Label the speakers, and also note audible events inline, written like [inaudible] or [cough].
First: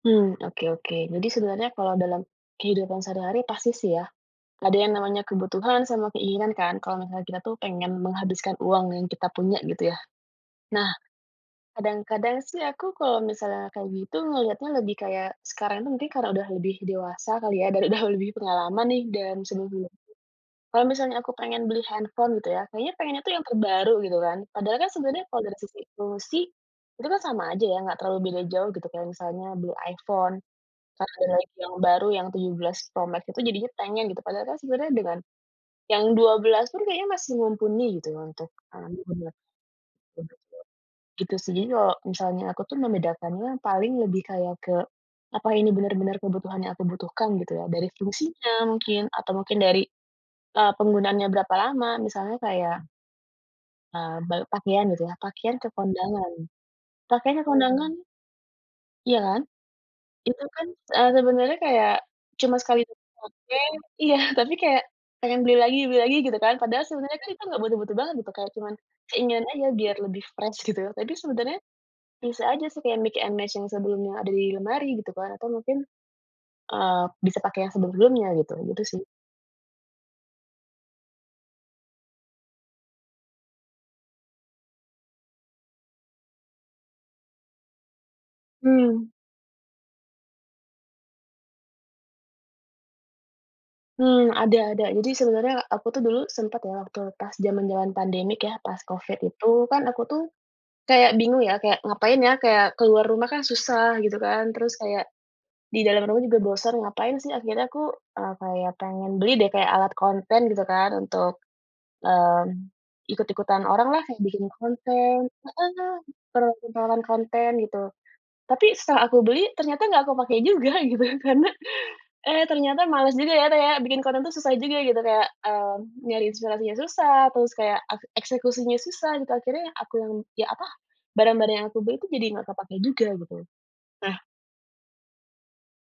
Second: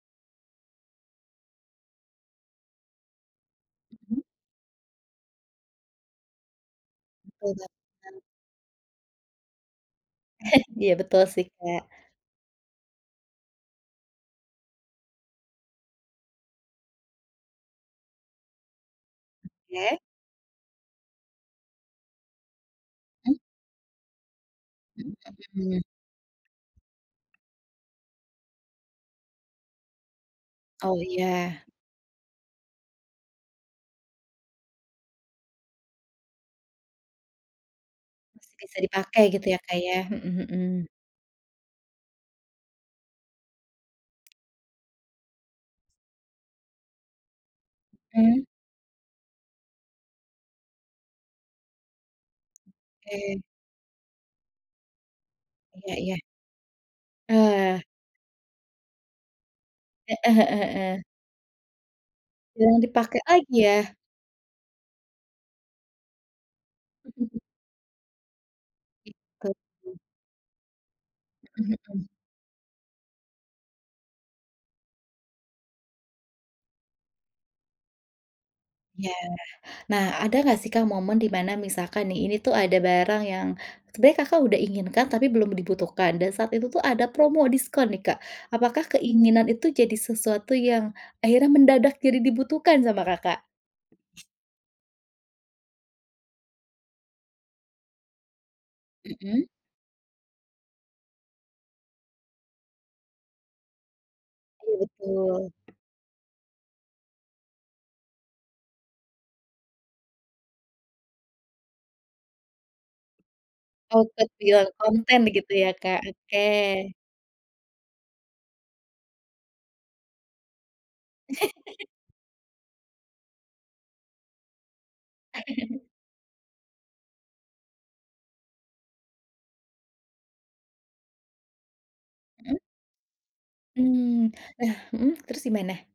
Speaker 1: Mmm, oke oke jadi sebenarnya kalau dalam, kehidupan sehari-hari pasti sih ya,
Speaker 2: Mhm.
Speaker 1: ada yang namanya kebutuhan sama keinginan kan kalau misalnya kita
Speaker 2: Betul
Speaker 1: tuh
Speaker 2: ba
Speaker 1: pengen menghabiskan uang yang kita punya gitu ya,
Speaker 2: [chuckles]
Speaker 1: nah,
Speaker 2: Iya betul sih Kak.
Speaker 1: kadang-kadang sih aku kalau misalnya kayak gitu melihatnya lebih kayak sekarang tuh mungkin karena udah lebih dewasa kali ya dan udah lebih pengalaman nih dari sebelum-sebelum.
Speaker 2: Oke.
Speaker 1: Kalau misalnya aku pengen beli handphone gitu ya kayaknya pengennya tuh
Speaker 2: Mmm.
Speaker 1: yang terbaru gitu kan padahal kan
Speaker 2: Mhm
Speaker 1: sebenarnya kalau dari sisi
Speaker 2: mhm.
Speaker 1: fungsi, itu kan sama aja ya nggak terlalu beda jauh gitu kayak misalnya beli iPhone,
Speaker 2: Oh
Speaker 1: karena [unintelligible]
Speaker 2: iya.
Speaker 1: yang baru yang 17 Pro Max itu jadinya pengen gitu padahalkan sebenarnya dengan, yang 12 pun kayaknya masih mumpuni gitu untuk
Speaker 2: Bisa
Speaker 1: mengambil
Speaker 2: dipakai
Speaker 1: gambar.
Speaker 2: gitu ya Kak ya? Mhm mhm.
Speaker 1: Gitu sih jadi kalau misalnya aku tuh membedakannya paling lebih kayak ke, apa ini benar-benar kebutuhan yang aku butuhkan gitu ya dari
Speaker 2: Mmm.
Speaker 1: fungsinya mungkin atau mungkin dari, eee, penggunaannya berapa lama misalnya kayak
Speaker 2: Oke.
Speaker 1: Eee, ba pakaian gitu ya pakaian ke
Speaker 2: Iya iya.
Speaker 1: kondangan pakaian ke
Speaker 2: Eh.
Speaker 1: kondangan. Ya kan,
Speaker 2: Heeh
Speaker 1: itu kan,
Speaker 2: heeh heeh.
Speaker 1: eee, sebenarnya kayak cuma
Speaker 2: Jarang
Speaker 1: sekali
Speaker 2: dipakai lagi
Speaker 1: pakai
Speaker 2: ya?
Speaker 1: iya tapi kayak pengen beli lagi beli lagi gitu kan padahal sebenarnya kan
Speaker 2: [chuckles]
Speaker 1: itu nggak butuh-butuh banget kayak cuman keinginan aja biar
Speaker 2: [unintelligible]
Speaker 1: lebih fresh gitu tapi sebenarnya,
Speaker 2: Mhm mhm.
Speaker 1: bisa aja supaya mix and match yang sebelumnya ada di lemari gitu kan atau mungkin, eee, bisa pakai yang sebelum-sebelumnya gitu itu sih.
Speaker 2: Iya nah ada gak sih Kak momen dimana misalkan nih ini tuh ada barang yang sebenernya Kakak udah inginkan tapi belum dibutuhkan dan saat itu tuh ada promo diskon nih Kak apakah
Speaker 1: Mmm.
Speaker 2: keinginan itu jadi sesuatu yang akhirnya mendadak jadi dibutuhkan sama Kakak?
Speaker 1: Mmm, ada ada jadi sebenarnya aku tuh dulu sempat loh waktu pas zaman-zaman pandemi kayaknya pas Covid
Speaker 2: Mhm.
Speaker 1: itu kan aku tuh, kayak bingung ya kayak ngapain ya kayak keluar rumah kan susah gitu kan
Speaker 2: Betul
Speaker 1: terus kayak,
Speaker 2: betul.
Speaker 1: di dalam rumah juga bosan ngapain sih akhirnya aku, eee, kayak pengen beli deh kayak alat konten gitu kan untuk, mmm, ikut-ikutan oranglah
Speaker 2: Oh
Speaker 1: kayak bikin
Speaker 2: [unintelligible] konten
Speaker 1: konten,
Speaker 2: gitu ya, Kak?
Speaker 1: heeh,
Speaker 2: Oke.
Speaker 1: [unintelligible] konten gitu, tapi setelah aku beli ternyata nggak aku pakai juga gitu karena,
Speaker 2: [laughs]
Speaker 1: eh, ternyata malas juga ya kayak bikin konten itu susah juga gitu kayak, eee,
Speaker 2: [chuckles]
Speaker 1: nyari inspirasinya susah terus kayak ak eksekusinya susah gitu akhirnya aku yang apa barang-barang yang aku beli itu jadi nggak
Speaker 2: Mhm.
Speaker 1: terpakai juga gitu, nah.
Speaker 2: Mmm, nah, mhm, terus gimana?